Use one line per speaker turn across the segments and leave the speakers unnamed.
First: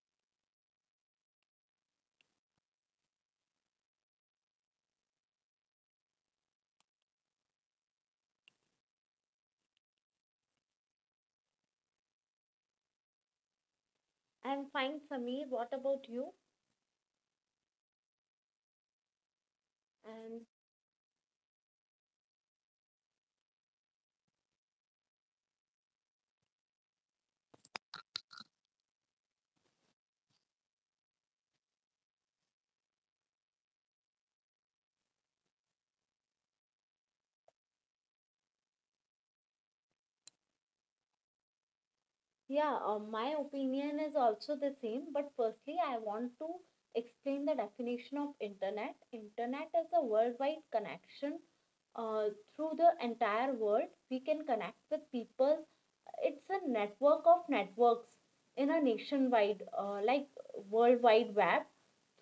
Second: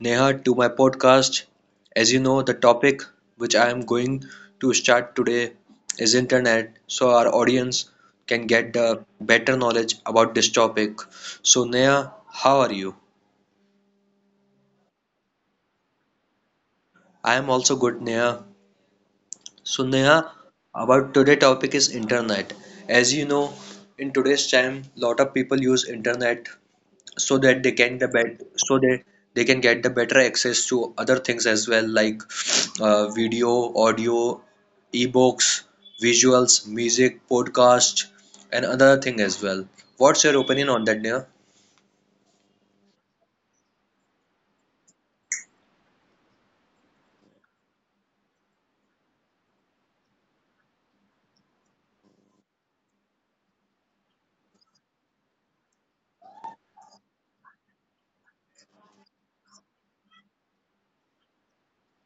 Neha, to my podcast. As you know, the topic which I am going to start today is internet, so our audience can get the better knowledge about this topic. So, Neha, how are you?
I'm fine, Sameer. What about you?
I am also good, Neha. So, Neha,
And
about today topic is internet. As you know, in today's time, lot of people use internet so that they can they can get the better access to other things as well, like video, audio, ebooks, visuals, music, podcast, and other thing as well. What's your opinion on that, Neha?
yeah, my opinion is also the same. But firstly, I want to explain the definition of internet. Is a worldwide connection, uh, through the entire world we can connect with people. It's a network of networks, in a nationwide, like worldwide web,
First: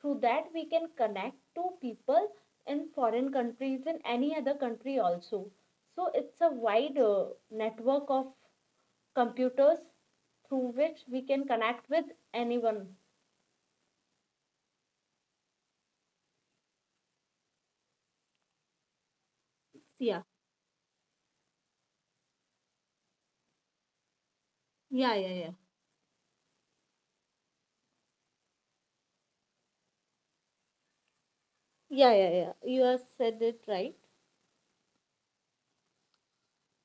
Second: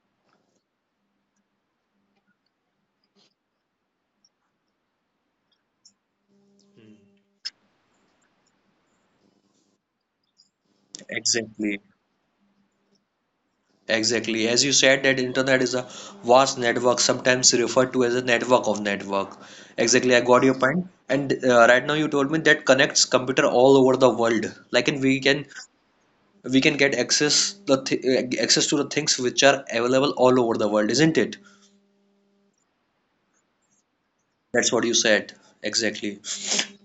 through that we can connect to people in foreign countries, in any other country also. So it's a wide,
Hmm.
network of computers through which we can
Exactly,
connect with anyone.
exactly. As you said, that internet is a vast network, sometimes referred to as a network of network. Exactly, I
yeah
got your point. And right now you told me that connects computer all over the world. Like, and
yeah
we
yeah
can
yeah
we can get access to the things which are available all over the world, isn't it?
Yeah, yeah, yeah. You have said it right.
That's what you said. Exactly.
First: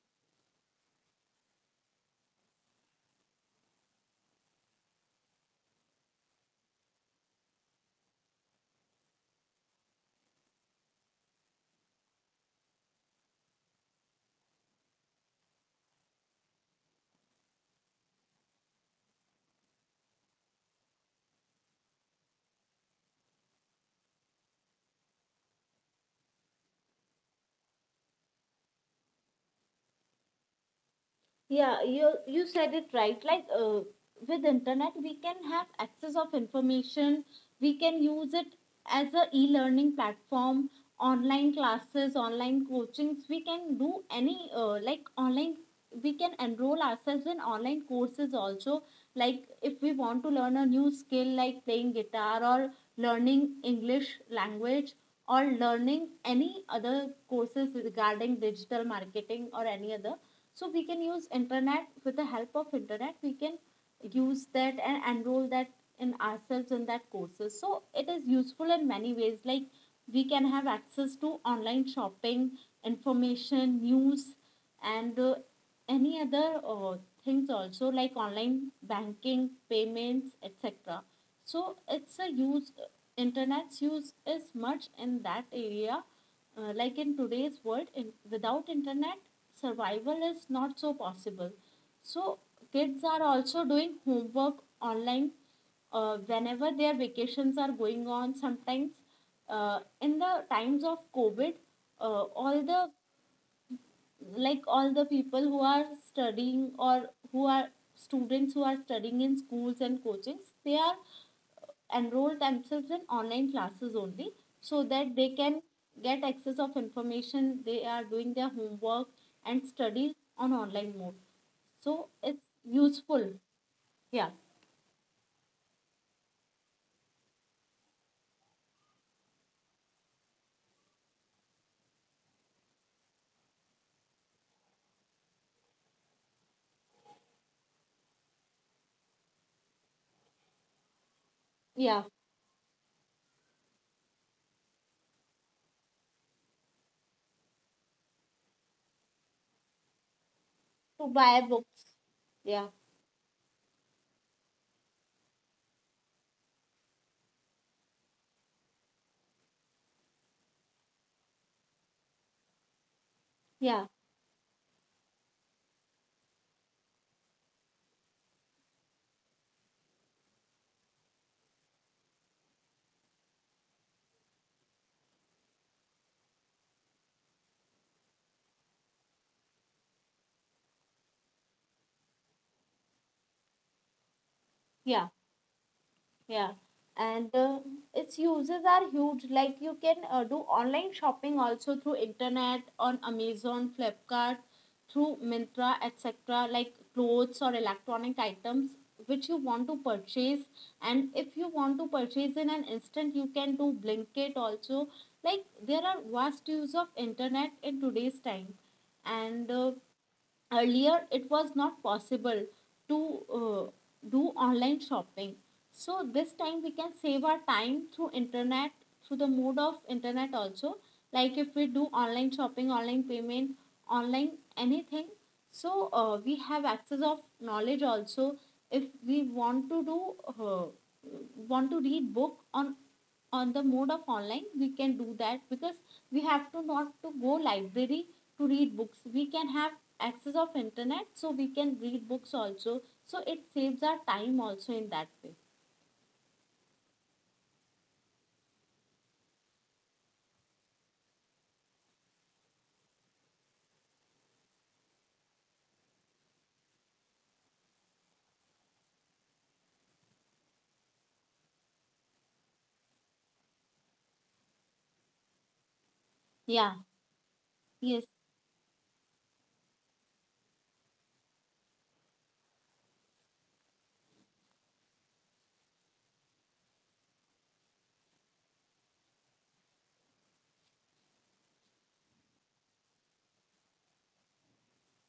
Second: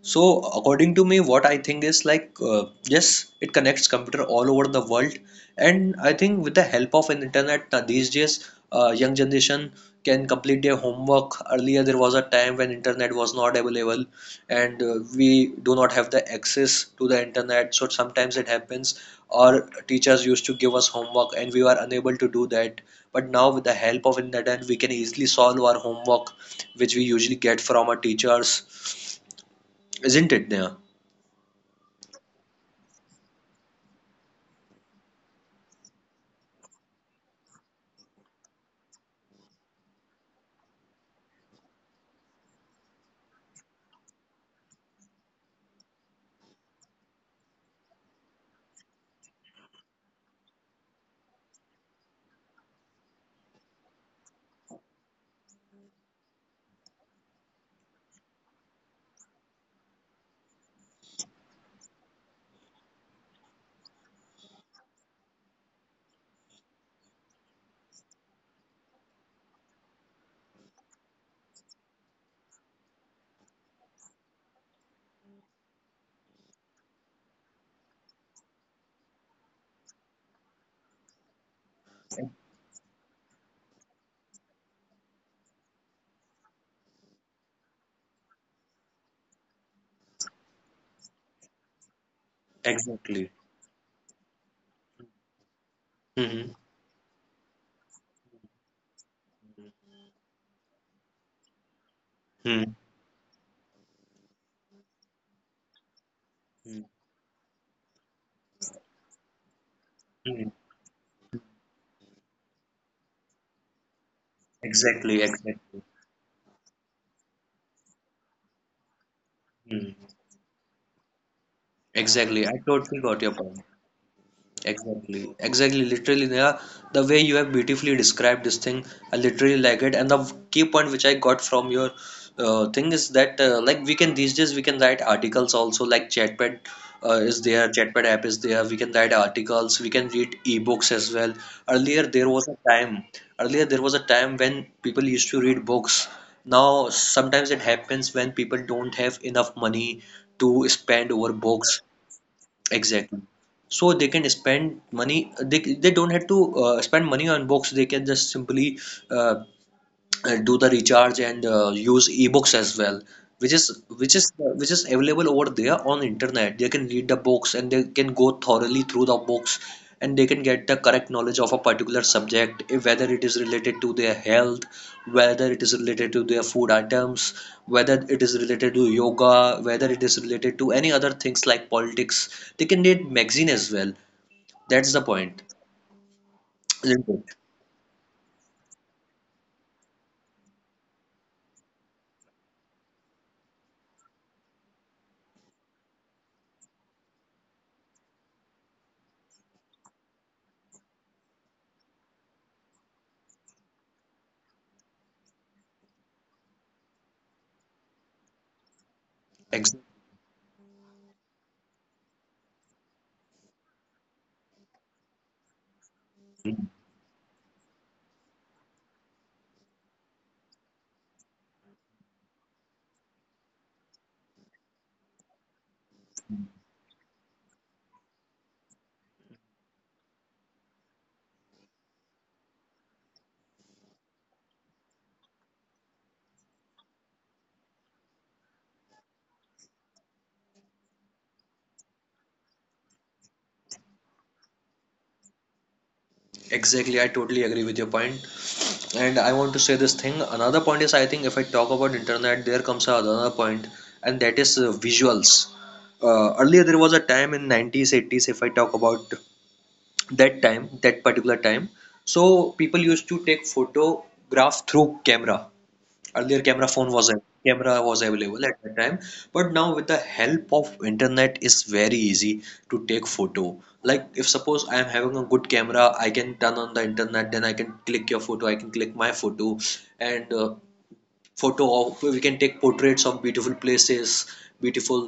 So, according to me, what I think is like, yes, it connects computer all over the world, and I think with the help of an internet these days, young generation can complete their homework. Earlier, there was a time when internet was not available, and we do not have the access to the internet. So sometimes it happens, our teachers used to give us homework, and we were unable to do that. But now, with the help of internet, we can easily solve our homework, which we usually get from our teachers, isn't it, Neha?
Yeah, you said it right. Like, with internet, we can have access of information. We can use it as a e-learning platform, online classes, online coachings. We can do any, like online. We can enroll ourselves in online courses also. Like if we want to learn a new skill, like playing guitar or learning English language, or learning any other courses regarding digital marketing or any other. So we can use internet. With the help of internet, we can use that and enroll that in ourselves in that courses. So it is useful in many ways. Like we can have access to online shopping, information, news, and any other, things also, like online banking, payments, etc. So it's a use internet's use is much in that area. Like in today's world, without internet, survival is not so possible. So kids are
Exactly.
also doing homework online,
Hmm.
whenever their vacations are going on. Sometimes, in the times of COVID, all
Hmm.
the like all the people who are studying, or who are students who are studying in schools and
Hmm.
coachings, they are enroll themselves in online classes only, so that
Exactly,
they can
exactly.
get access of information. They are doing their homework and
Hmm.
studies on online mode. So
Exactly.
it's
I totally got your
useful.
point.
yeah
Exactly, exactly. Literally, Neha, the way you have beautifully described this thing, I literally like it. And the key point which I got from your thing is that, like, we can these days we can write articles also. Like, Chatpad is there, Chatpad app is there. We can write articles. We can read ebooks as well. Earlier
yeah.
there was a time. Earlier there was a time when people used to read books. Now sometimes it happens when people don't have enough money to
To
spend over
buy
books.
books. yeah
Exactly. So they can spend money. They don't have to spend money on books. They can just simply uh, do the recharge and use ebooks as well, which is
yeah.
which is which is available over there on internet. They can read the books and they can go thoroughly through the books, and they can get the correct knowledge of a particular subject, eh, whether it is related to their health, whether it is related to their food items, whether it is related to yoga, whether it is related to any other things like politics. They can read magazine as well. That's the
yeah
point,
Yeah,
isn't
and
it?
uh, its uses are huge. Like you can, do online shopping also through internet, on Amazon, Flipkart, through Myntra, etc. Like clothes or electronic items which you want to purchase. And if you want to purchase in an instant, you can do Blinkit also. Like there are vast use of internet in today's time, and
Exactly.
earlier it was not possible to, uh, do online shopping. So this time we can save our time through internet, through the mode of internet also. Like if we do online shopping, online payment, online anything, so, we have access of knowledge also. If we want to do, want to read book on the mode of online, we can do that, because we have to not to go library to read books. We can have access of internet, so we can read books also. So it saves our time also in that way.
Exactly, I totally agree with your point. And I want to say this thing. Another point is, I think if I talk about internet, there comes another point, and that is visuals. Earlier, there was a time in 90s, 80s. If I talk about that particular time, so people used to take photograph through camera. Earlier
yeah
camera was
yes.
available at that time, but now with the help of internet it's very easy to take photo. Like if suppose I am having a good camera, I can turn on the internet, then I can click your photo, I can click my photo. And photo of we can take portraits of beautiful places, beautiful,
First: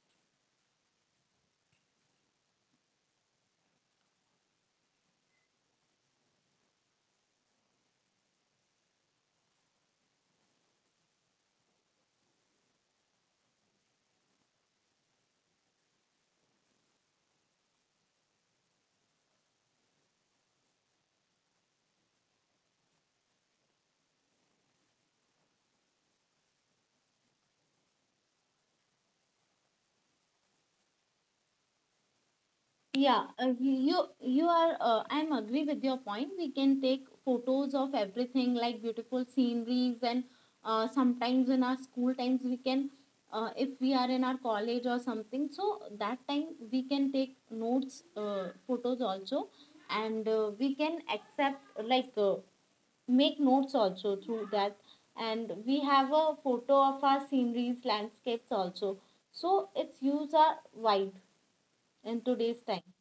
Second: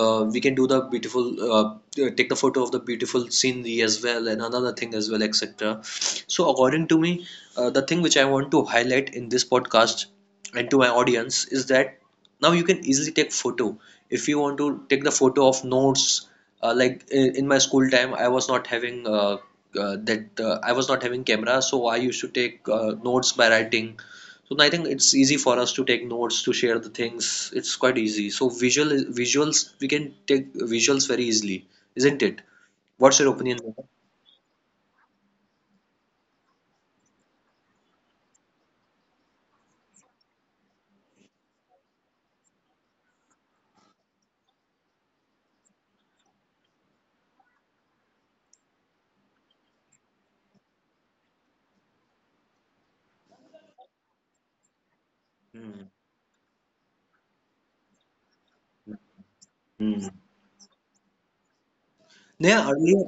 we can do the beautiful take the photo of the beautiful scenery as well and another thing as well, etc. So according to me, the thing which I want to highlight in this podcast and to my audience is that now you can easily take photo. If you want to take the photo of notes, like in my school time I was not having that I was not having camera, so I used to take notes by writing. So I think it's easy for us to take notes, to share the things. It's quite easy. So visuals, we can take visuals very easily, isn't it? What's your
Yeah,
opinion?
you you are. I'm agree with your point. We can take photos of everything, like beautiful sceneries, and, sometimes in our school times we can, if we are in our college or something, so that time we can take notes, photos also, and we can accept like, make notes also through that, and we
Hmm.
have a photo of our sceneries, landscapes also. So its
Hmm.
use are wide in today's
Neha,
time.
earlier,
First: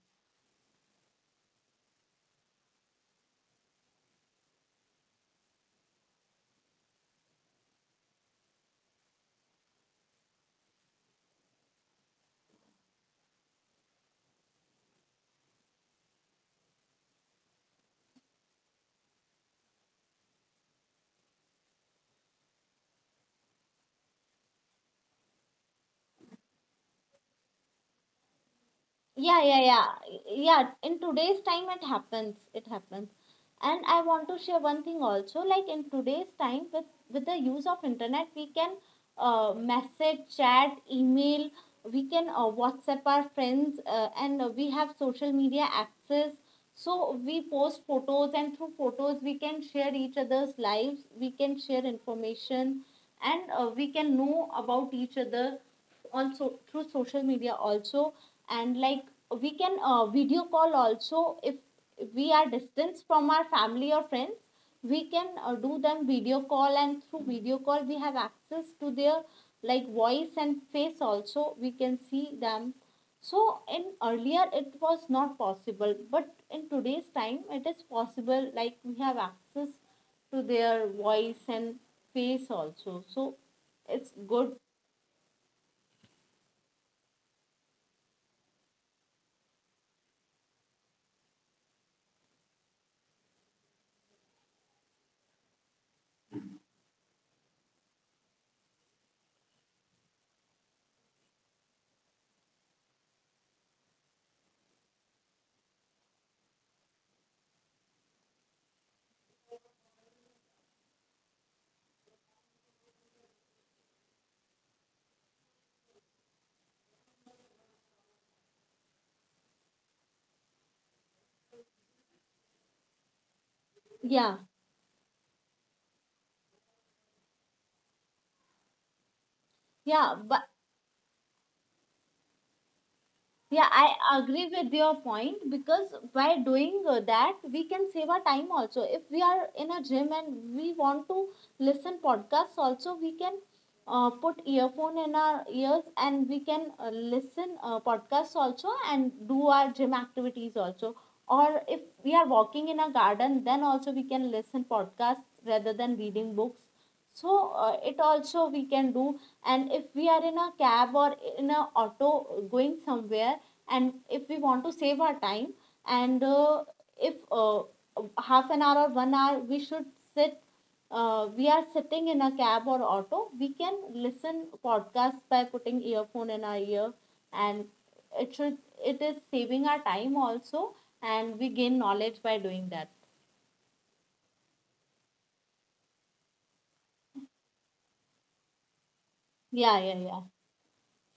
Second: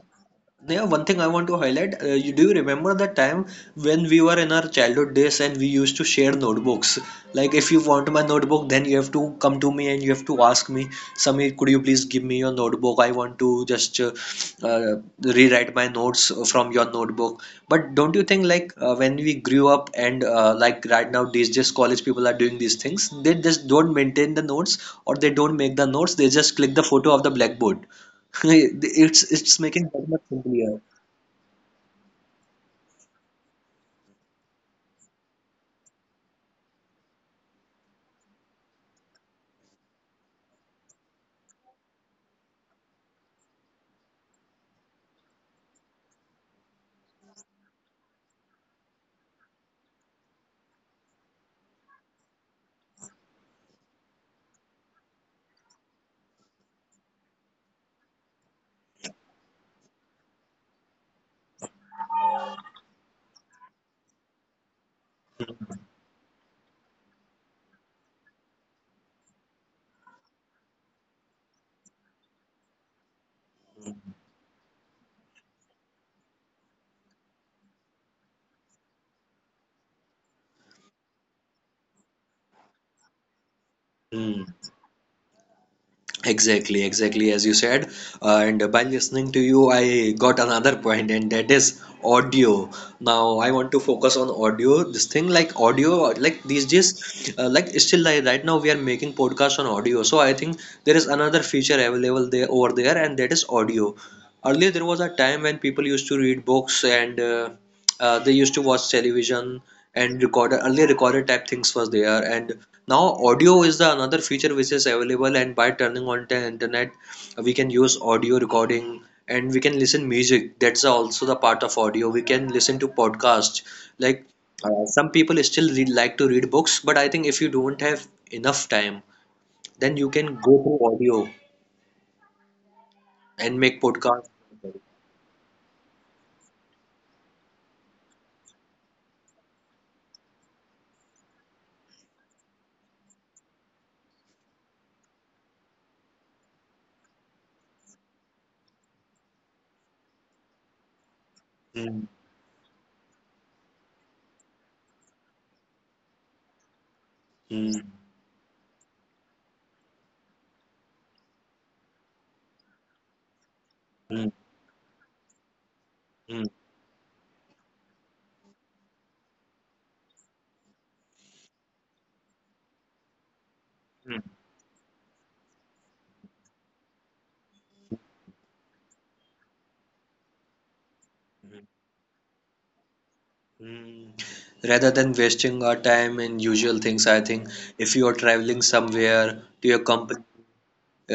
Neha, one thing I want to highlight, you, do you remember the time when we were in our childhood days and we used to share notebooks? Like, if you want my notebook, then you have to come to me and you have to ask me, Samir, could you please give me your notebook? I want to just rewrite my notes from your notebook. But don't you think, like, when we grew up and like right now, these just college people are doing these things, they just don't maintain the notes or they don't make the notes, they just click the photo of the blackboard. It's
yeah
it's
yeah
making that
yeah
much
yeah
simpler.
in today's time it happens. And I want to share one thing also. Like in today's time, with the use of internet, we can, message, chat, email. We can, WhatsApp our friends, and we have social media access, so we post photos, and through photos we can share each other's lives. We can share information, and we can know about each other on, so through social media also. And like, we can, video call also, if we are distance from our family or friends. We can, do them video call, and through video call we have access to their, like voice and face also. We can see them. So in earlier it was not possible, but in today's time it is possible. Like we have access to their voice and face also. So it's
Hmm.
good.
Exactly, exactly as you said. And by listening to you, I got another point, and that is audio. Now I want to focus on audio. This thing like audio, like these days, like still like right now we are making podcasts on audio. So I think there is another feature available there over there, and that is audio. Earlier there was a time when people used to read books and they used to watch television and record. Earlier recorded type things was there, and now audio is the another feature which is available, and by turning on the internet, we can use audio recording and we can listen music. That's also the part of audio. We can listen to podcasts. Like
yeah
some people still read, like to read books, but I think if you don't have enough time, then you
Yeah,
can
but
go through audio and
yeah,
make
I
podcasts.
agree with your point, because by doing, that, we can save our time also. If we are in a gym and we want to listen podcasts, also we can, put earphone in our ears, and we can, listen, podcasts also, and do our gym activities also. Or if
Hmm,
we are walking in a garden, then also we can listen podcasts rather than reading books. So,
hmm,
it also we can do. And if we are in a cab or in a auto going somewhere, and if
hmm,
we want to save our time, and
hmm,
if half an hour or 1 hour we should sit, we are sitting in a cab or auto. We can
hmm,
listen podcast by putting earphone in our ear, and it should it is saving our time also, and we gain knowledge by doing that.
hmm. Rather than wasting our time in usual things, I think if you are traveling somewhere to
yeah
your
yeah yeah
company,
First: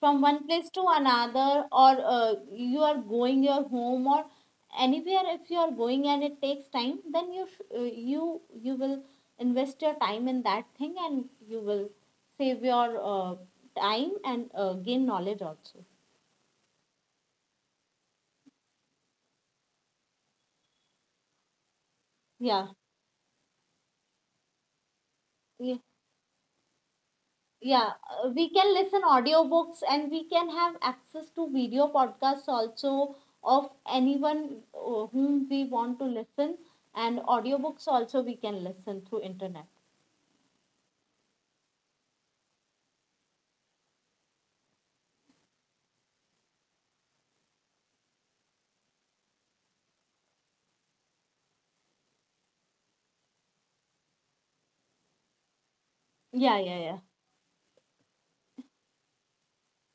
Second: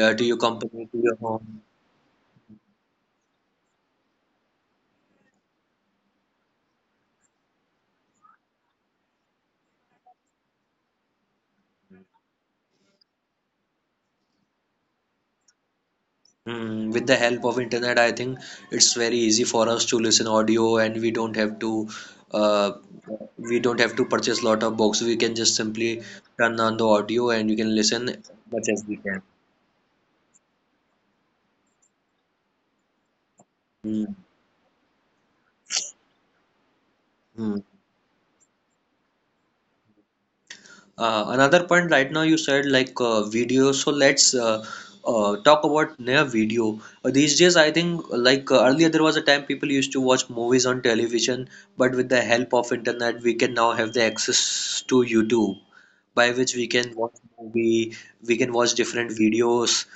to your
one place to
company, to your
another,
home.
or, you are going your home or anywhere, if you are going and it takes time, then you will invest your time in that thing, and you will save your, time, and gain knowledge also.
Mm, with the help of internet, I think it's very easy for us to listen audio, and we don't have to
yeah
uh, we don't have to purchase lot of books. We can just
Ye-
simply turn on the audio, and you can
yeah,
listen
we
much
can
as we
listen
can.
audiobooks, and we can have access to video podcasts also, of
Mm,
anyone, whom we want to listen. And
mm.
audiobooks also we can listen through internet.
Another point right now you said like video, so let's talk about near video. Uh, these days I think like earlier there was a time people used to watch movies on television, but with the help of internet we can now have the access to YouTube, by which
Yeah,
we
yeah,
can
yeah.
watch movie, we can watch different videos,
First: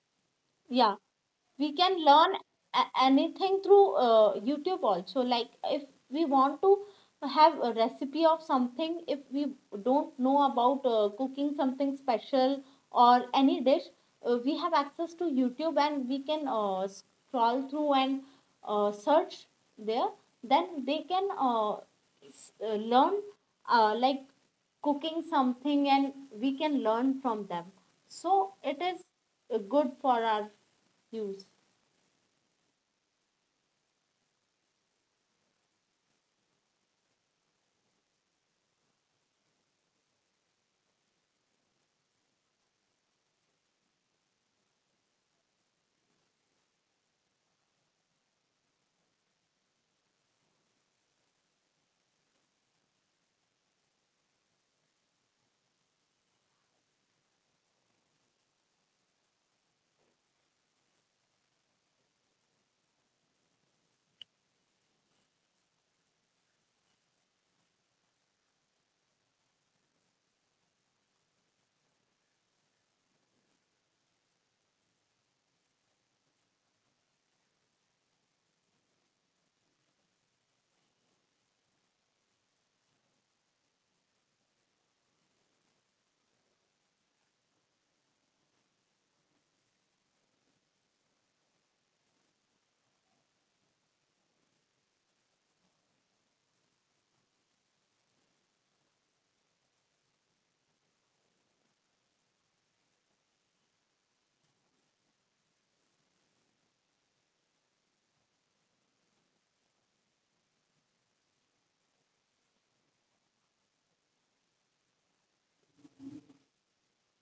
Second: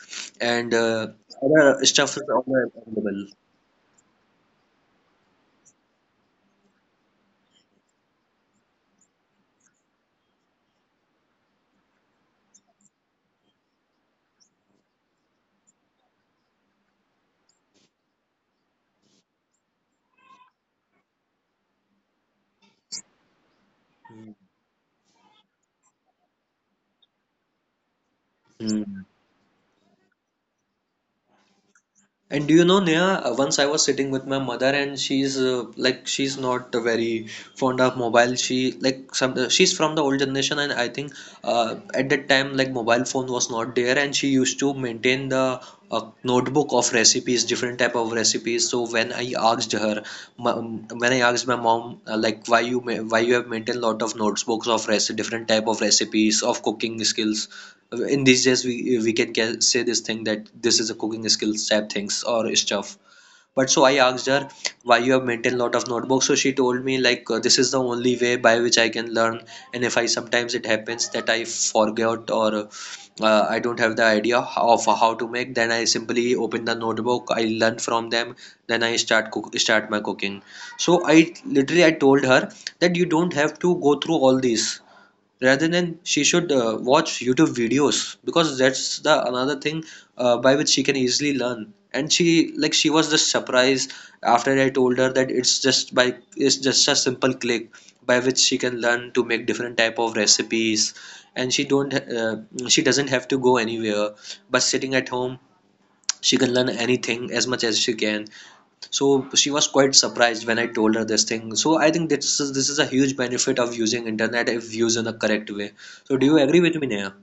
and
Yeah. We
other
can
stuff is
learn
all available.
anything through, YouTube also. Like if we want to have a recipe of something, if we don't know about, cooking something special or any dish, we have access to YouTube, and we can, scroll through and, search there. Then they can, learn, like cooking something, and we can learn from them. So it is,
Hmm.
good for our use.
And do you know, Neha, once I was sitting with my mother and she's like she's not very fond of mobile. She like some she's from the old generation, and I think at that time like mobile phone was not there, and she used to maintain the notebook of recipes, different type of recipes. So when I asked her, when I asked my mom like why you have maintained lot of notebooks of rec different type of recipes of cooking skills, in these days we can say this thing that this is a cooking skill type things or stuff. But so I asked her why you have maintained lot of notebooks, so she told me like this is the only way by which I can learn, and if I sometimes it happens that I forget or I don't have the idea of how to make, then I simply open the notebook, I learn from them, then I start my cooking. So I literally I told her that you don't have to go through all these, rather than she should watch YouTube videos, because that's the another thing by which she can easily learn. And she like she was just surprised after I told her that it's just a simple click by which she can learn to make different type of recipes, and she don't she doesn't have to go anywhere, but sitting at home she can learn anything as much as she can. So she was quite surprised when I told her this thing. So I think this is a huge benefit of using internet if used in a correct way. So do you agree with me, Neha?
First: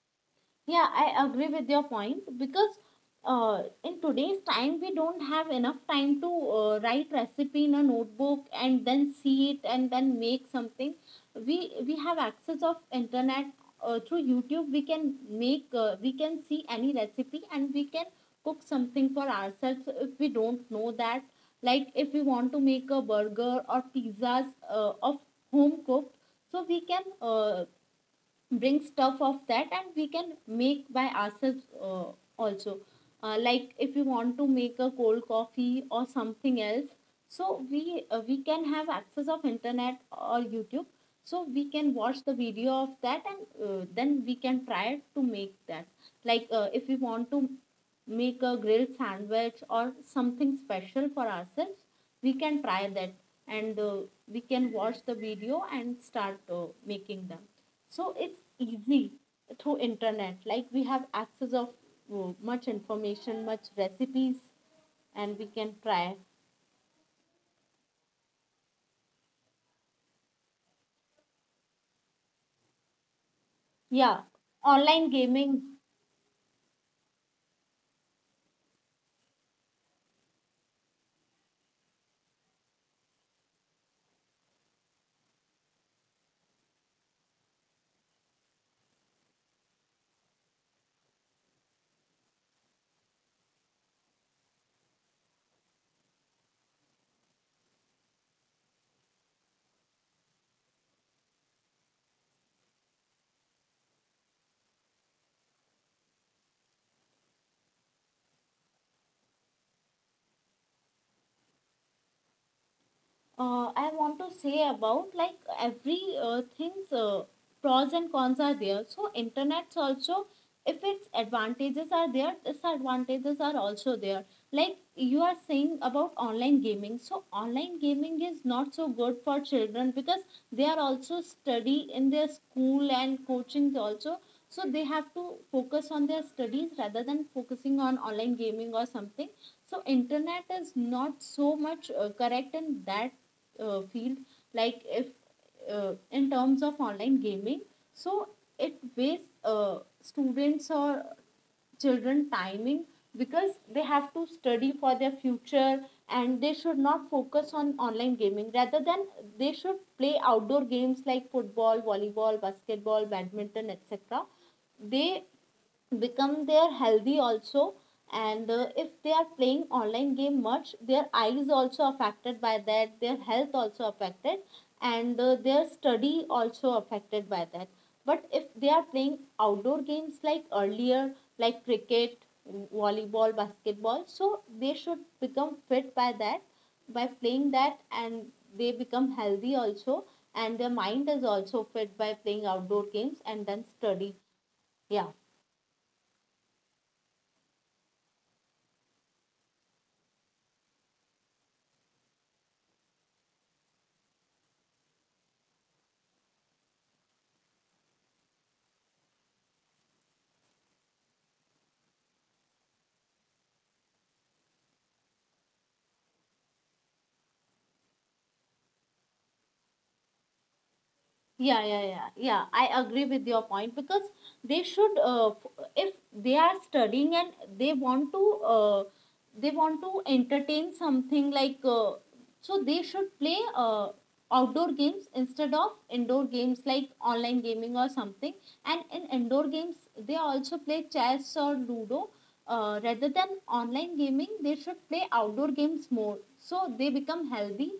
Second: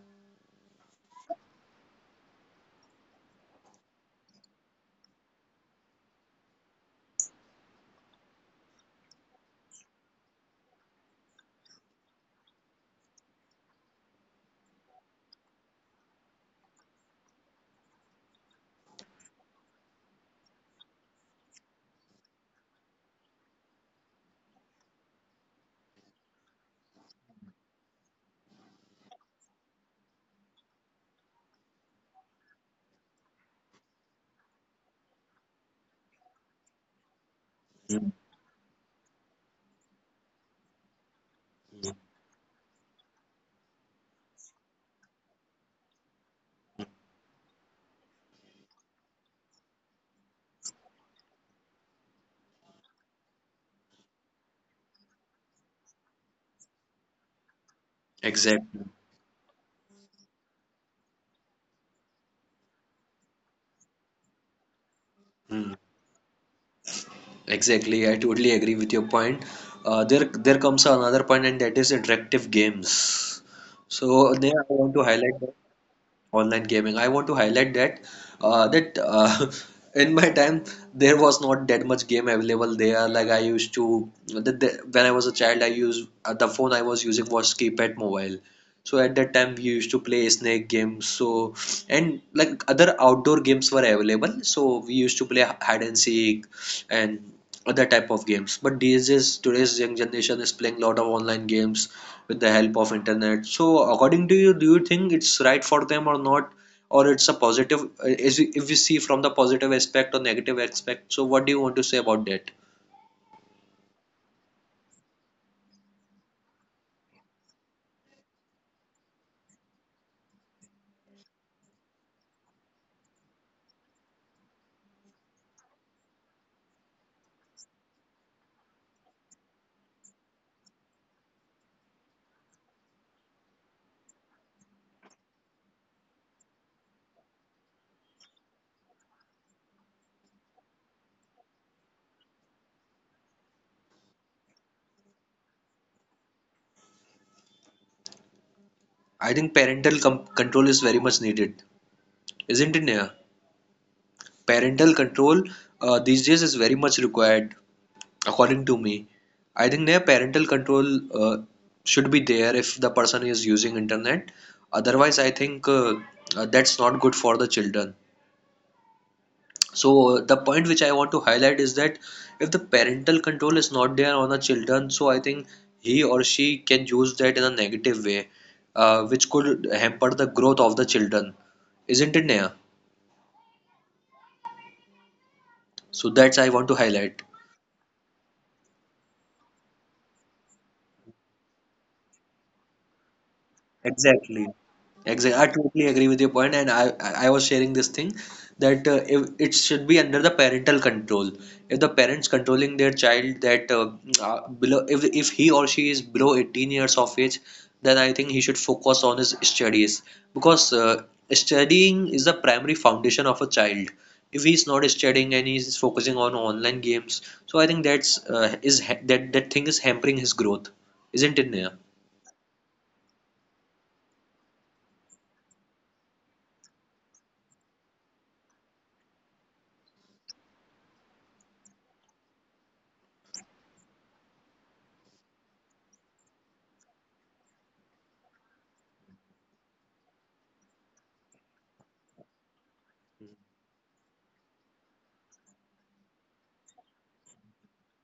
Yeah, I agree with your point, because, in today's time we don't have enough time to, write recipe in a notebook and then see it and then make something. We have access of internet, through YouTube. We can make we can see any recipe, and we can cook something for ourselves if we don't know that. Like if we want to make a burger or pizzas, of home cooked, so we can, bring stuff of that, and we can make by ourselves, also. Like if you want to make a cold coffee or something else, so
Mm.
we can have access of internet or YouTube. So we can watch the video of that, and then we can try to make that. Like, if we want to make a grilled sandwich or something special for ourselves, we can try that, and we can watch the video and start, making them. So it's
Exactly.
easy through internet. Like we have access of, much information, much recipes, and we can
Mm.
try.
Exactly. I totally agree with your point. There comes another point, and that is interactive games.
Yeah,
So Neha, I want to
online
highlight.
gaming.
Online gaming. I want to highlight that in my time there was not that much game available there. Like I used to the, when I was a child, I used the phone I was using was keypad mobile. So at that time we used to play snake games. So and like other outdoor games were available, so we used to play hide and seek and other type of games. But these days, today's young generation is playing a lot of online games with the help of internet. So according to you, do you think it's right for them or not? Or it's a positive, as if we see from the positive aspect or negative aspect. So what do you want to say about that?
I want to say about like every, things, pros and cons are there. So internet's also, if its advantages are there, disadvantages are also there. Like you are saying about online gaming. So online gaming is not so good for children, because they are also study in their school and coachings also. So they have to focus on their studies rather than focusing on online gaming or something. So internet is not so much, correct in that, field. Like if, in terms of online gaming, so it wastes,
I think parental control
students
is very
or
much needed,
children
isn't it,
timing,
Neha?
because they have to study
Parental
for their
control
future,
these days
and
is
they
very
should
much
not
required,
focus on online gaming.
according to
Rather
me.
than, they
I think
should
their
play
parental
outdoor
control
games like
uh,
football,
should be
volleyball,
there if the
basketball,
person is using
badminton,
internet.
etc.
Otherwise,
They
I think
become
that's
their
not good
healthy
for the
also,
children.
and if they are playing
So
online
the
game
point which
much,
I want to
their
highlight
eyes
is that
also
if
affected
the
by that,
parental
their
control
health
is not
also
there on the
affected,
children, so I
and
think
uh, their
he or
study
she can
also
use that in
affected
a
by that.
negative way,
But if they are
which
playing
could
outdoor
hamper the
games
growth
like
of the children,
earlier, like
isn't it,
cricket,
Neha?
volleyball, basketball, so they should become
So
fit by
that's I
that,
want to highlight.
by playing that, and they become healthy also, and their mind is also fit by playing outdoor games and then study.
Exactly.
yeah
Exactly. I totally agree with your point, and I was sharing this thing that if it should be under the parental control. If the parents controlling their child that below if he or she is below 18 years of age, then I think he should focus on his studies because studying is the primary foundation of a child. If he's not studying and he's focusing on online games, so I think that thing is hampering his growth, isn't it, Neha?
Yeah, I agree with your point, because they should, if they are studying, and they want to, uh, they want to entertain something like, so they should play, outdoor games instead of indoor games like online gaming or something. And in indoor games, they also play chess or ludo. Rather than online gaming, they should play outdoor games more, so they become healthy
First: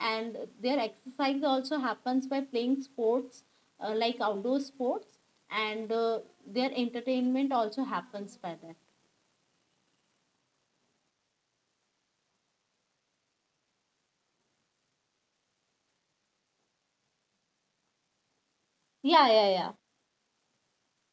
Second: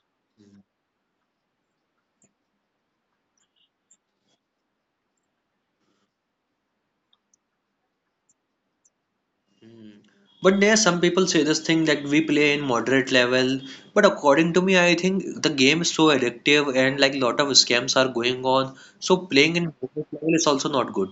and their exercise also happens by playing sports, like outdoor sports, and their entertainment also happens by that.
But there some people say this thing that we play in moderate level. But according to me, I think the game is so addictive and like lot of scams are going on. So
Yeah, yeah,
playing
yeah.
in moderate level is also not good.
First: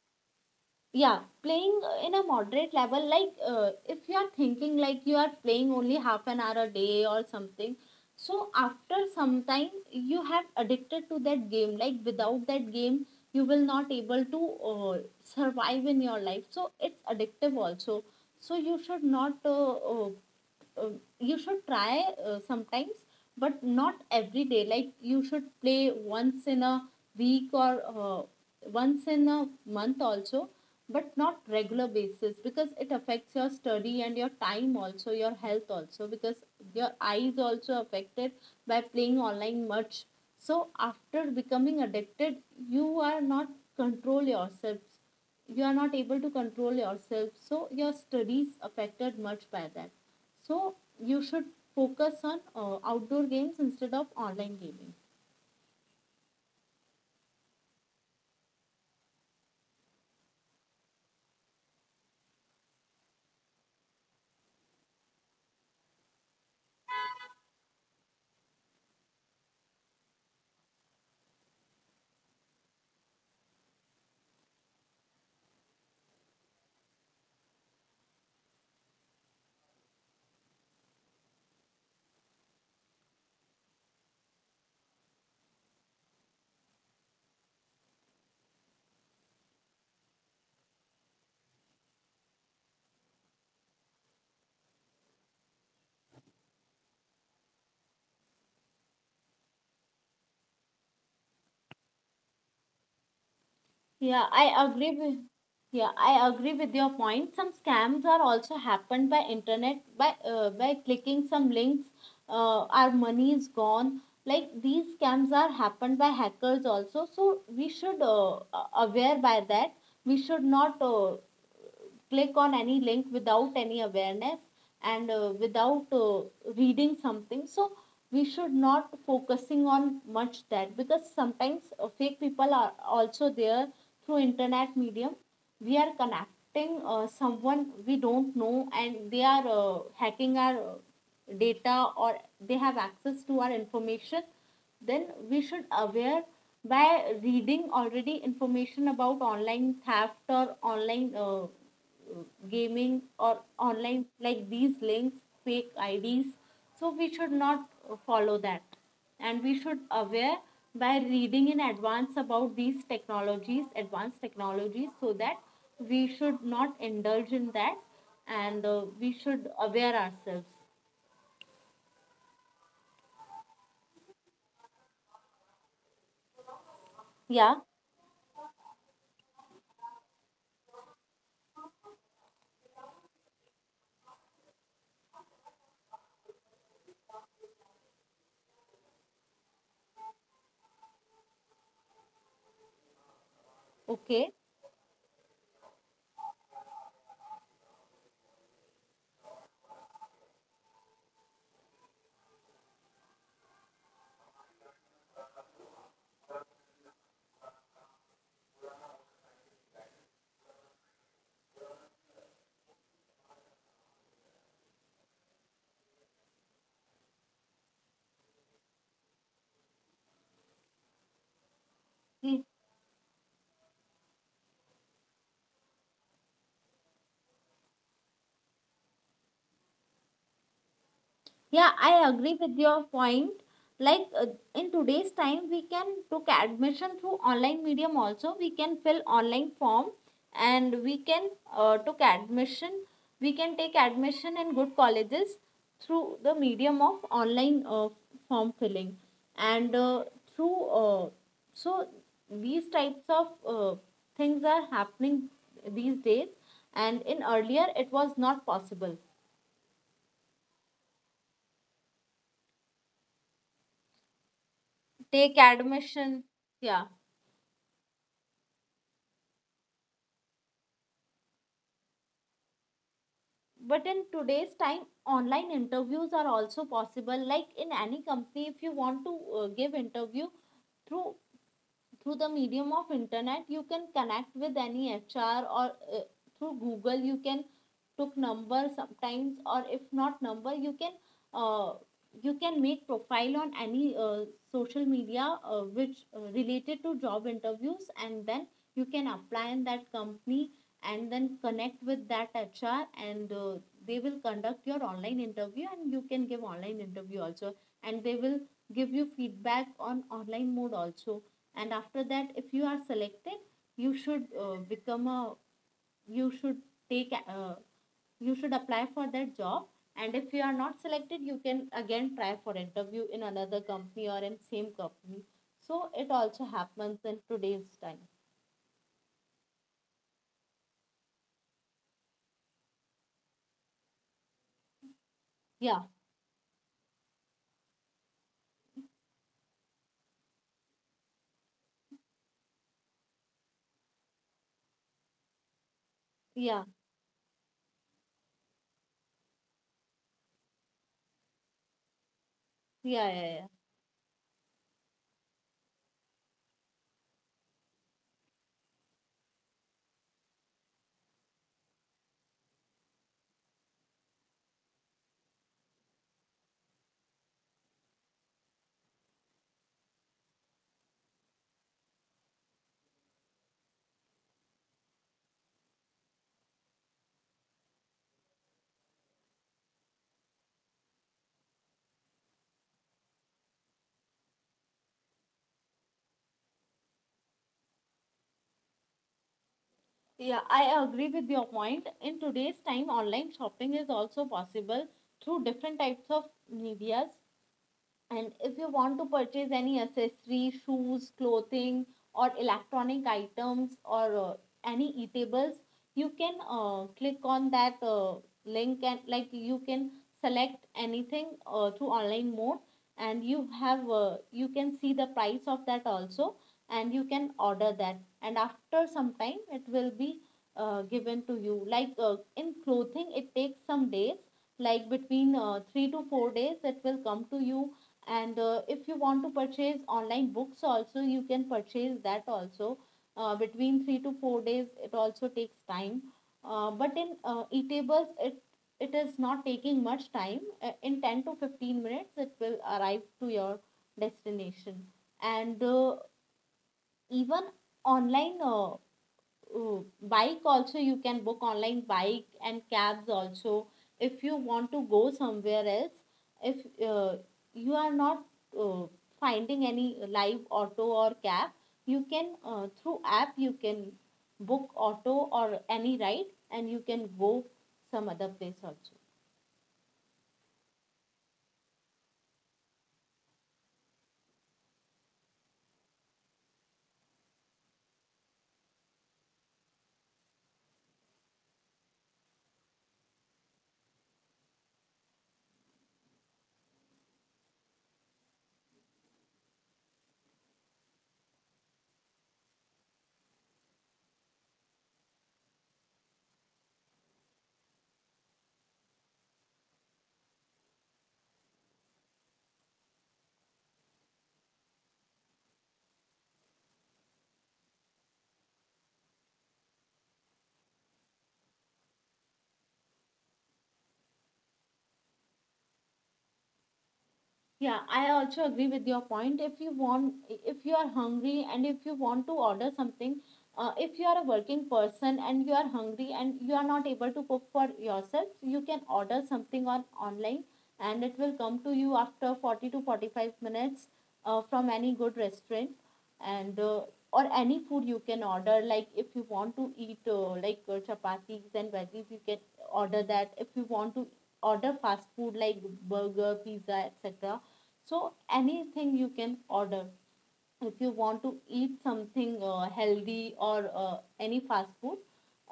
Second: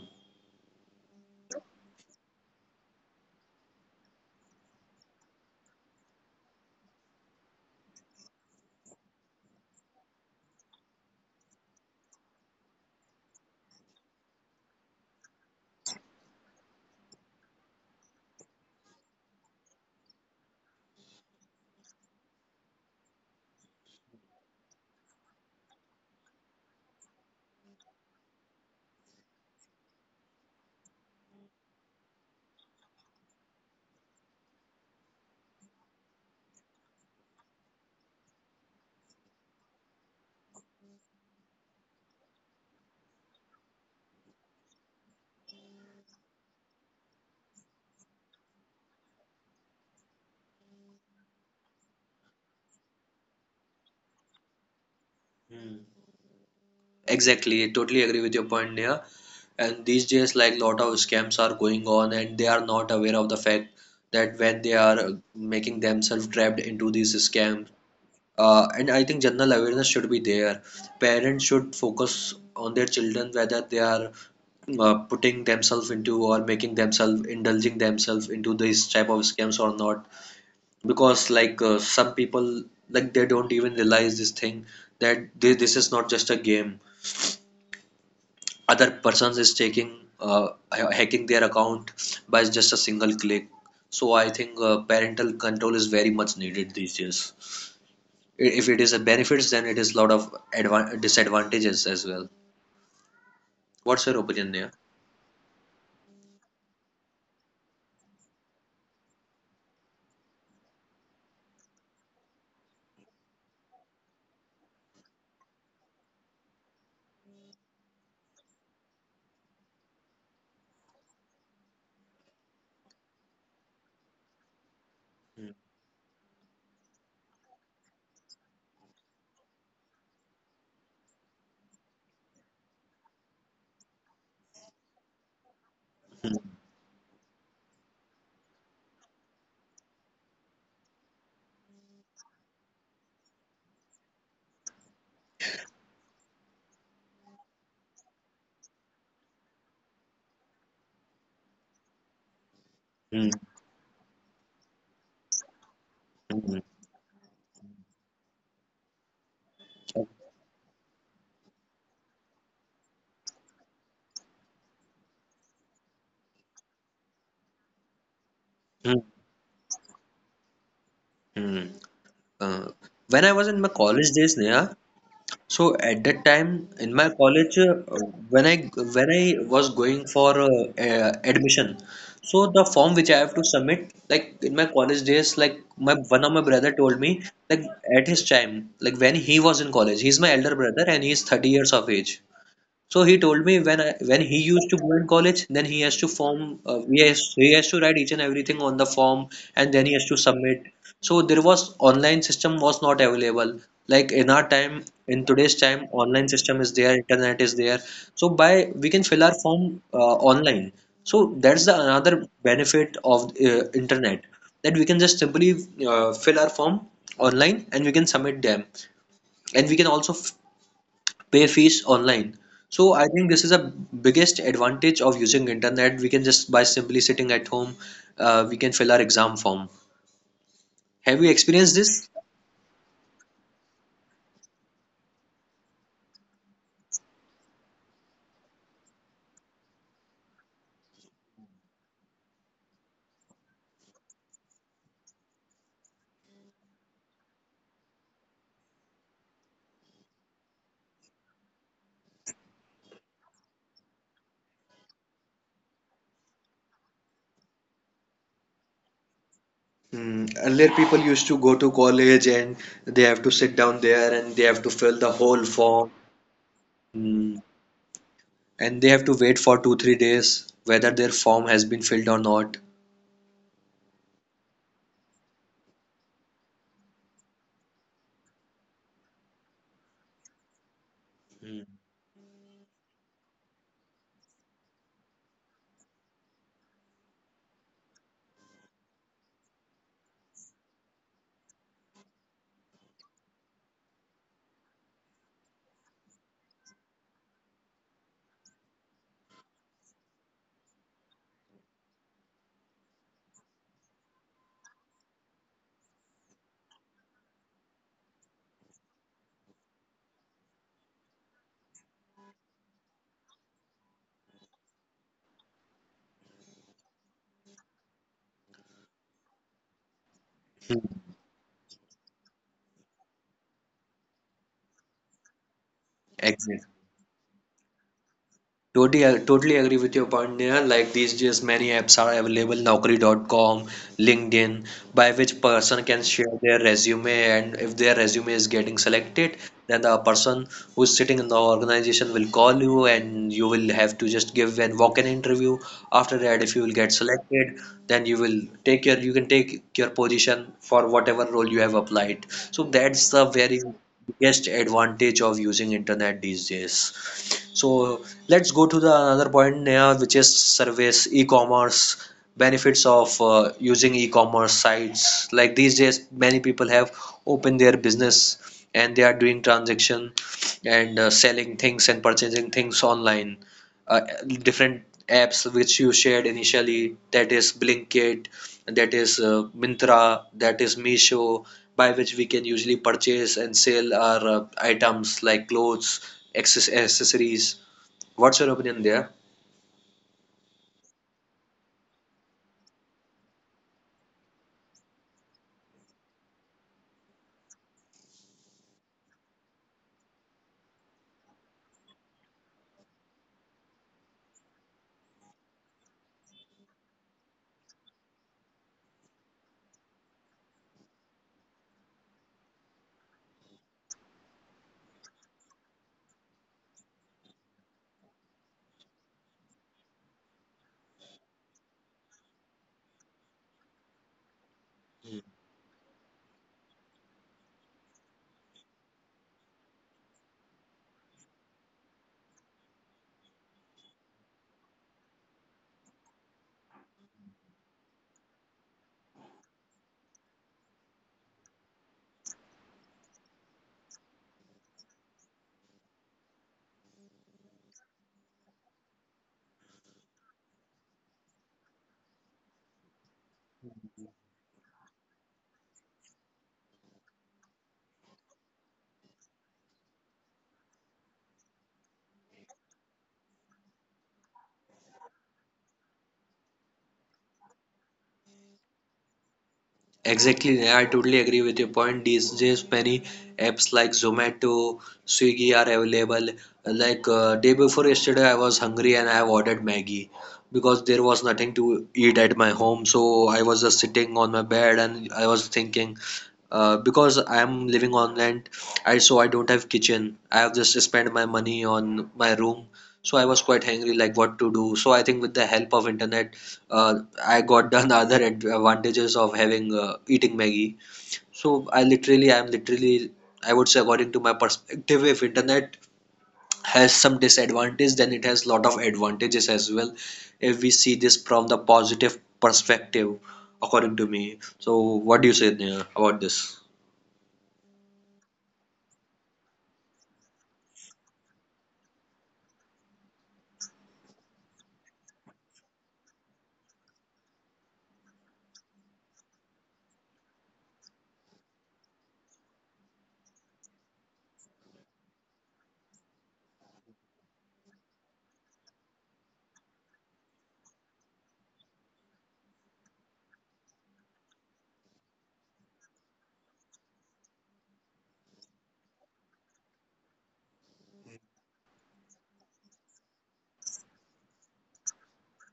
Yeah, playing in a moderate level, like if you are thinking like you are playing only half an hour a day or something, so after some time you have addicted to that game, like without that game you will not able to survive in your life, so it's addictive also. So you should not uh, you should try sometimes, but not every day. Like you should play once in a week, or uh, once in a month also, but not regular basis, because it affects your study and your time also, your health also, because your eyes also affected by playing online much. So after becoming addicted, you are not control yourselves, you are not able to control yourself, so your studies affected much by that. So you should focus on outdoor games instead of online gaming.
Hmm. Exactly, I totally agree with your point there. And these days, like lot of scams are going on, and they are not aware of the fact that when they are making themselves trapped into these scams. And I think general awareness should be there. Parents should focus on their children whether they are putting themselves into or making themselves indulging themselves into these type of scams or not. Because like some people, like they don't even realize this thing that this is not just a game. Other persons is taking hacking their account by just a single click. So I think parental control is very much needed these days. If it is a benefits, then it is a lot of advan disadvantages as well. What's your
Yeah,
opinion there?
I agree with yeah, I agree with your point. Some scams are also happened by internet by clicking some links. Our money is gone. Like these scams are happened by hackers also. So we should aware by that. We should not click on any link without any awareness and without reading something, so we should not focusing on much that, because sometimes fake people are also there. Through internet medium we are connecting someone we don't know, and they are hacking our data, or they have access to our information. Then we should aware by reading already information about online theft or online gaming,
Hmm.
or online like these links, fake ids.
Hmm.
So we should not follow that, and we should aware by reading in advance about these technologies, advanced technologies, so that we should not indulge in that, and
Hmm.
we should aware ourselves.
Hmm. Uh, when I was in my college days, Neha, so at that time in my college,
Yeah.
when I was going for admission, so the form which I have to submit, like in my college days, like my one of my brother told me, like at his time, like when he was in college. He's my elder brother and he's 30 years of age. So he told me when he
Okay.
used to go in college, then he has to write each and everything on the form, and then he has to submit. So there was online system was not available. Like in our time, in today's time, online system is there, internet is there. So by we can fill our form online. So that's the another benefit of internet, that we can just simply fill our form online, and we can submit them, and we can also pay fees online.
We.
So I think this is a biggest advantage of using internet. We can just by simply sitting at home, we can fill our exam form. Have you experienced
Yeah,
this?
I agree with your point. Like in today's time, we can book admission through online medium also. We can fill online form and we can took admission. We can take admission in good colleges through the medium of online form filling, and through so these types of things are happening these days, and in earlier it was not possible.
Mm, earlier, people used to go to college, and they have to sit down there, and they have to fill the whole
Take
form.
admission. Yeah.
Mm, and they have to wait for 2, 3 days whether their form has been filled or not.
But in today's time, online interviews are also possible, like in any company if you want to give interview through
Mm.
through the medium of internet, you can connect with any HR, or uh, through Google you can took number sometimes, or if not number uh, you can make profile on any social media which related to job interviews, and then you can apply in that company, and then connect with that HR, and they will conduct your online interview, and you can give online interview also, and they will give you feedback on online mode also. And after that, if you are selected, you should you should take you should apply for that job. And if you are not
Hmm,
selected, you can again try for interview in another company or in same company, so it also
exactly.
happens in today's time.
Totally, totally agree with your point, Neha. Like these days, many apps are available, Naukri.com, LinkedIn, by which person
Yeah
can share their resume, and if their resume is getting selected, then the person who's sitting in the organization will call you, and you will have to just give an walk-in interview. After that, if you
yeah,
will get selected, then you can take your position for whatever role you have applied. So that's
yeah,
the
yeah. Yeah.
very biggest advantage of using internet these days. So let's go to the another point now, which is service e-commerce, benefits of using e-commerce sites. Like these days, many people have opened their business and they are doing transaction and selling things and purchasing things online, uh, different apps which you shared initially, that is Blinkit, that is Myntra, that is Meesho, by which we can usually purchase and sell our items like clothes, accessories. What's your opinion there?
Yeah, I agree with your point. In today's time, online shopping is also possible through different types of medias. And if you want to purchase any accessory, shoes, clothing, or electronic items, or any eatables, you can click on that link, and like you can select anything through online mode, and you have you can see the price of that also, and you can order that. And after some time, it will be given to you. Like in clothing, it takes some days, like between 3 to 4 days, it will come to you. And if you want to purchase online books also, you can purchase that also. Uh, between 3 to 4 days it also takes time. Uh, but in e-tables, it is not taking much time. Uh, in 10 to 15 minutes it will arrive to your destination. And even online bike also, you can book online bike and cabs also, if you want to go somewhere else. If uh, you are not uh, finding any live auto or cab, you can through app you can book auto or any ride, and you can go some other place also.
Exactly, yeah, I totally agree with your point. These days, many apps like Zomato, Swiggy are available. Like day before yesterday, I was hungry and I have ordered Maggie because there was nothing to eat at my home. So I was just sitting on my bed and I was thinking, because I am living on rent, I so I don't have kitchen. I have just spent my money on my room. So I was quite hungry, like what to do. So I think with the help of internet, I got done the other advantages of having eating Maggie. So I'm literally, I would say, according to my perspective, if internet has some disadvantage, then it has lot of advantages as well. If we see this from the positive perspective, according to me. So what do you say, Neha, about this?
Yeah, I also agree with your point. If you want, if you are hungry and if you want to order something, if you are a working person and you are hungry and you are not able to cook for yourself, you can order something on online, and it will come to you after 40 to 45 minutes, from any good restaurant. And or any food you can order. Like if you want to eat chapatis and veggies, you can order that. If we want to order fast food like burger, pizza, etc., so anything you can order. If you want to eat something healthy, or any fast food,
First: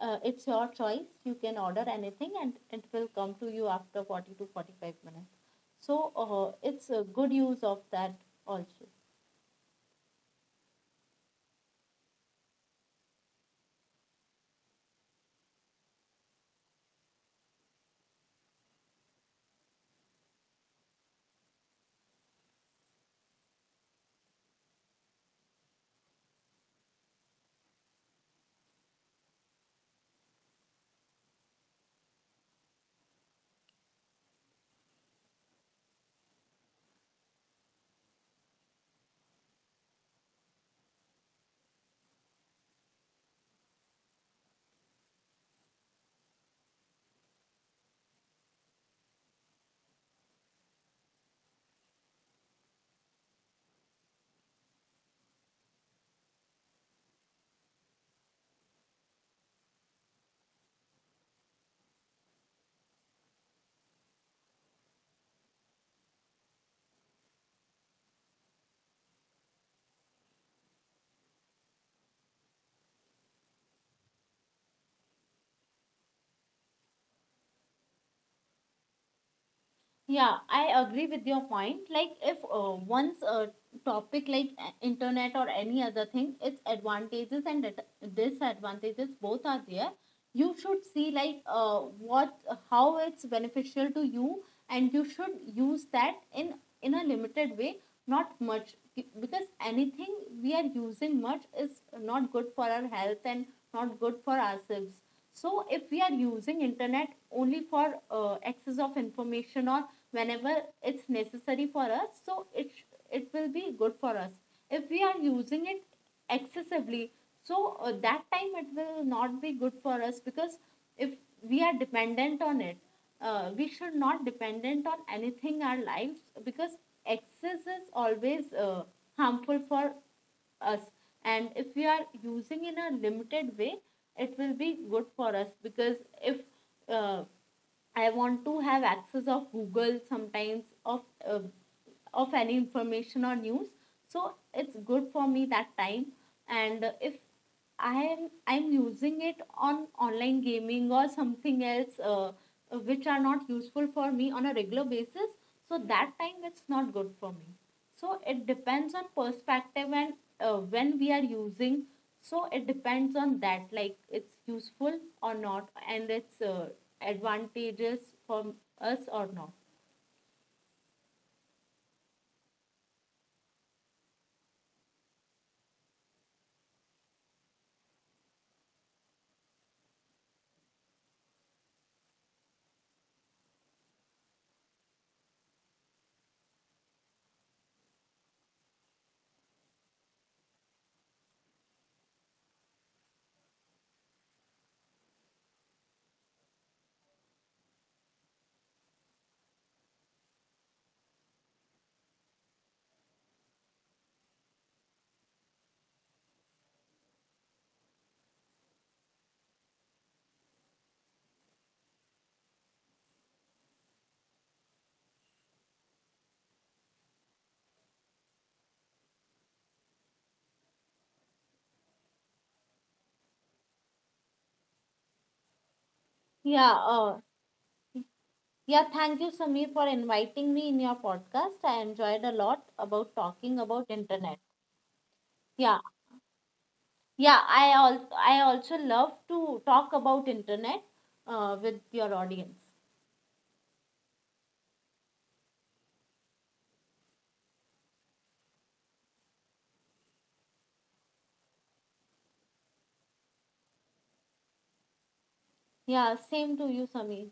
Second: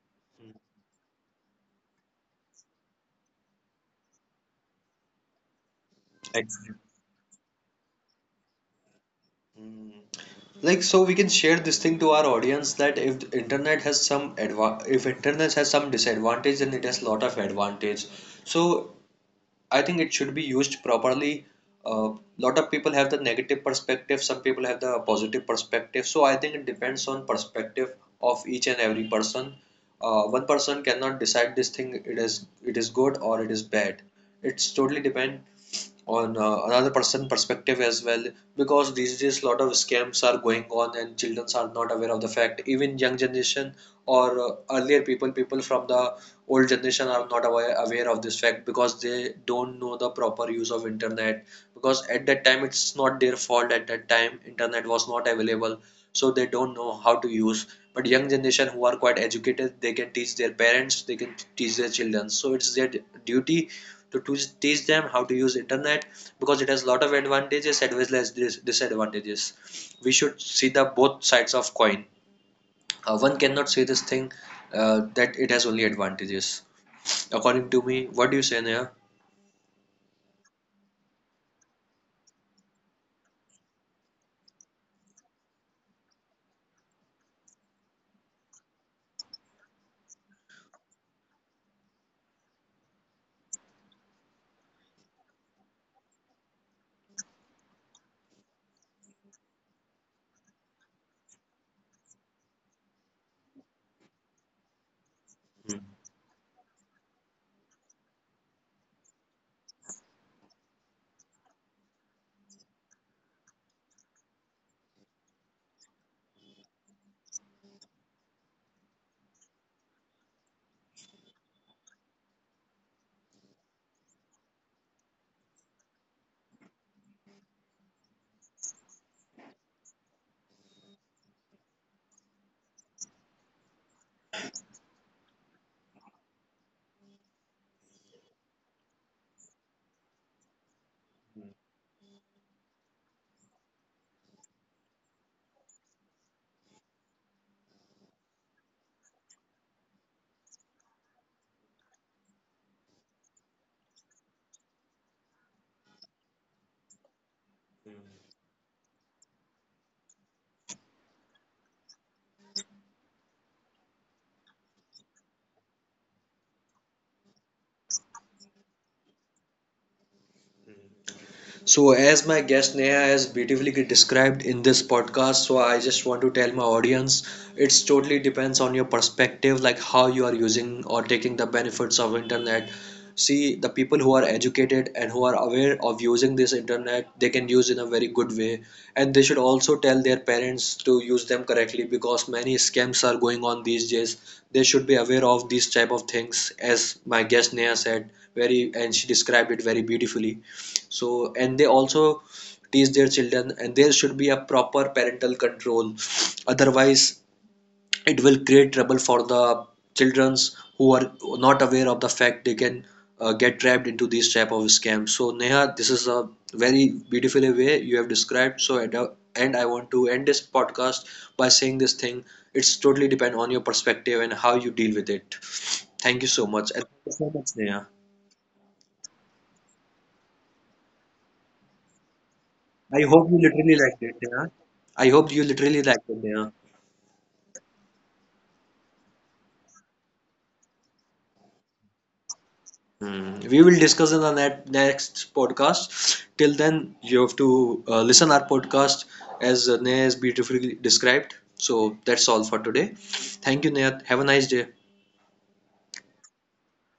it's your choice, you can order anything, and it will come to you after 40 to 45 minutes. So
Exactly.
it's a good use of that also.
Mm. Like, so we can share this thing to our audience, that if the internet has some adva if internet has some disadvantage, then it has lot of advantage. So I think it should be used properly. A lot of people have the negative perspective, some people have the positive perspective. So I think it depends on perspective of each and every person. One person cannot decide this thing, it is good or it is bad. It's totally depend on another person perspective as well, because these days a lot of scams are going on and children are not aware of the fact, even young generation or earlier people, from the old generation are not aware of this fact because they don't know the proper use of internet, because at that time it's not their fault, at that time internet was not available, so they don't know how to use. But young generation who are quite educated, they can teach their parents, they can teach their children, so it's their duty to teach them how to use internet because it has a lot of advantages as well as disadvantages. We should see the both sides of coin. One cannot say this thing that it has only advantages, according to me. What do you say, Neha?
Yeah, I agree with your point. Like, if once a topic like internet or any other thing, its advantages and disadvantages both are there. You should see like what how it's beneficial to you, and you should use that in a limited way, not much. Because anything we are using much is not good for our health, and not good for ourselves. So if we are
Hmm.
using internet only for access of information, or whenever it's necessary for us, so it will be good for us. If we are using it excessively, so that time it will not be good for us. Because if we are dependent on it, we should not dependent on anything our lives, because excess is always harmful for us. And if we are using in a limited way, it will be good for us, because if uh, I want to have access of google sometimes, uh, of any information or news, so it's good for me that time. And if I'm using it on online gaming or something else, which are not useful for me on a regular basis, so that time it's not good for me. So it depends on perspective and when we are using. So it depends on that, like it's useful or not, and it's advantageous for us or not.
So, as my guest Neha has beautifully described in this podcast, so I just want to tell my audience, it's totally depends on your perspective, like how you are using or taking the benefits of internet. See, the people who are educated and who are aware of using this internet, they can use in a very good way, and they should also tell their parents to use them correctly, because many scams are going on these days. They should be aware of these type of things, as my guest Neha said very, and she described it very beautifully. So and they also teach their children, and there should be a proper parental control. Otherwise, it will create trouble for the childrens who are not aware of the fact, they can get trapped into these type of scams. So Neha, this is a very beautiful way you have described. So at the end, I want to end this podcast by saying this thing, it's totally depend on your perspective and how you deal with it. Thank you
Yeah.
so much, and thank you so much, Neha.
Yeah. Thank you, Samir, for inviting me in your podcast. I enjoyed a lot about
I
talking
hope you
about
literally liked
internet.
it, yeah. I hope you
Yeah,
literally liked it, yeah.
yeah I also love to talk about internet with your audience.
Hmm. We will discuss in the next podcast. Till then, you have to listen our podcast as Neha has beautifully described. So that's all for today. Thank you, Neha. Have a nice day.
Yeah, same to you, Sami.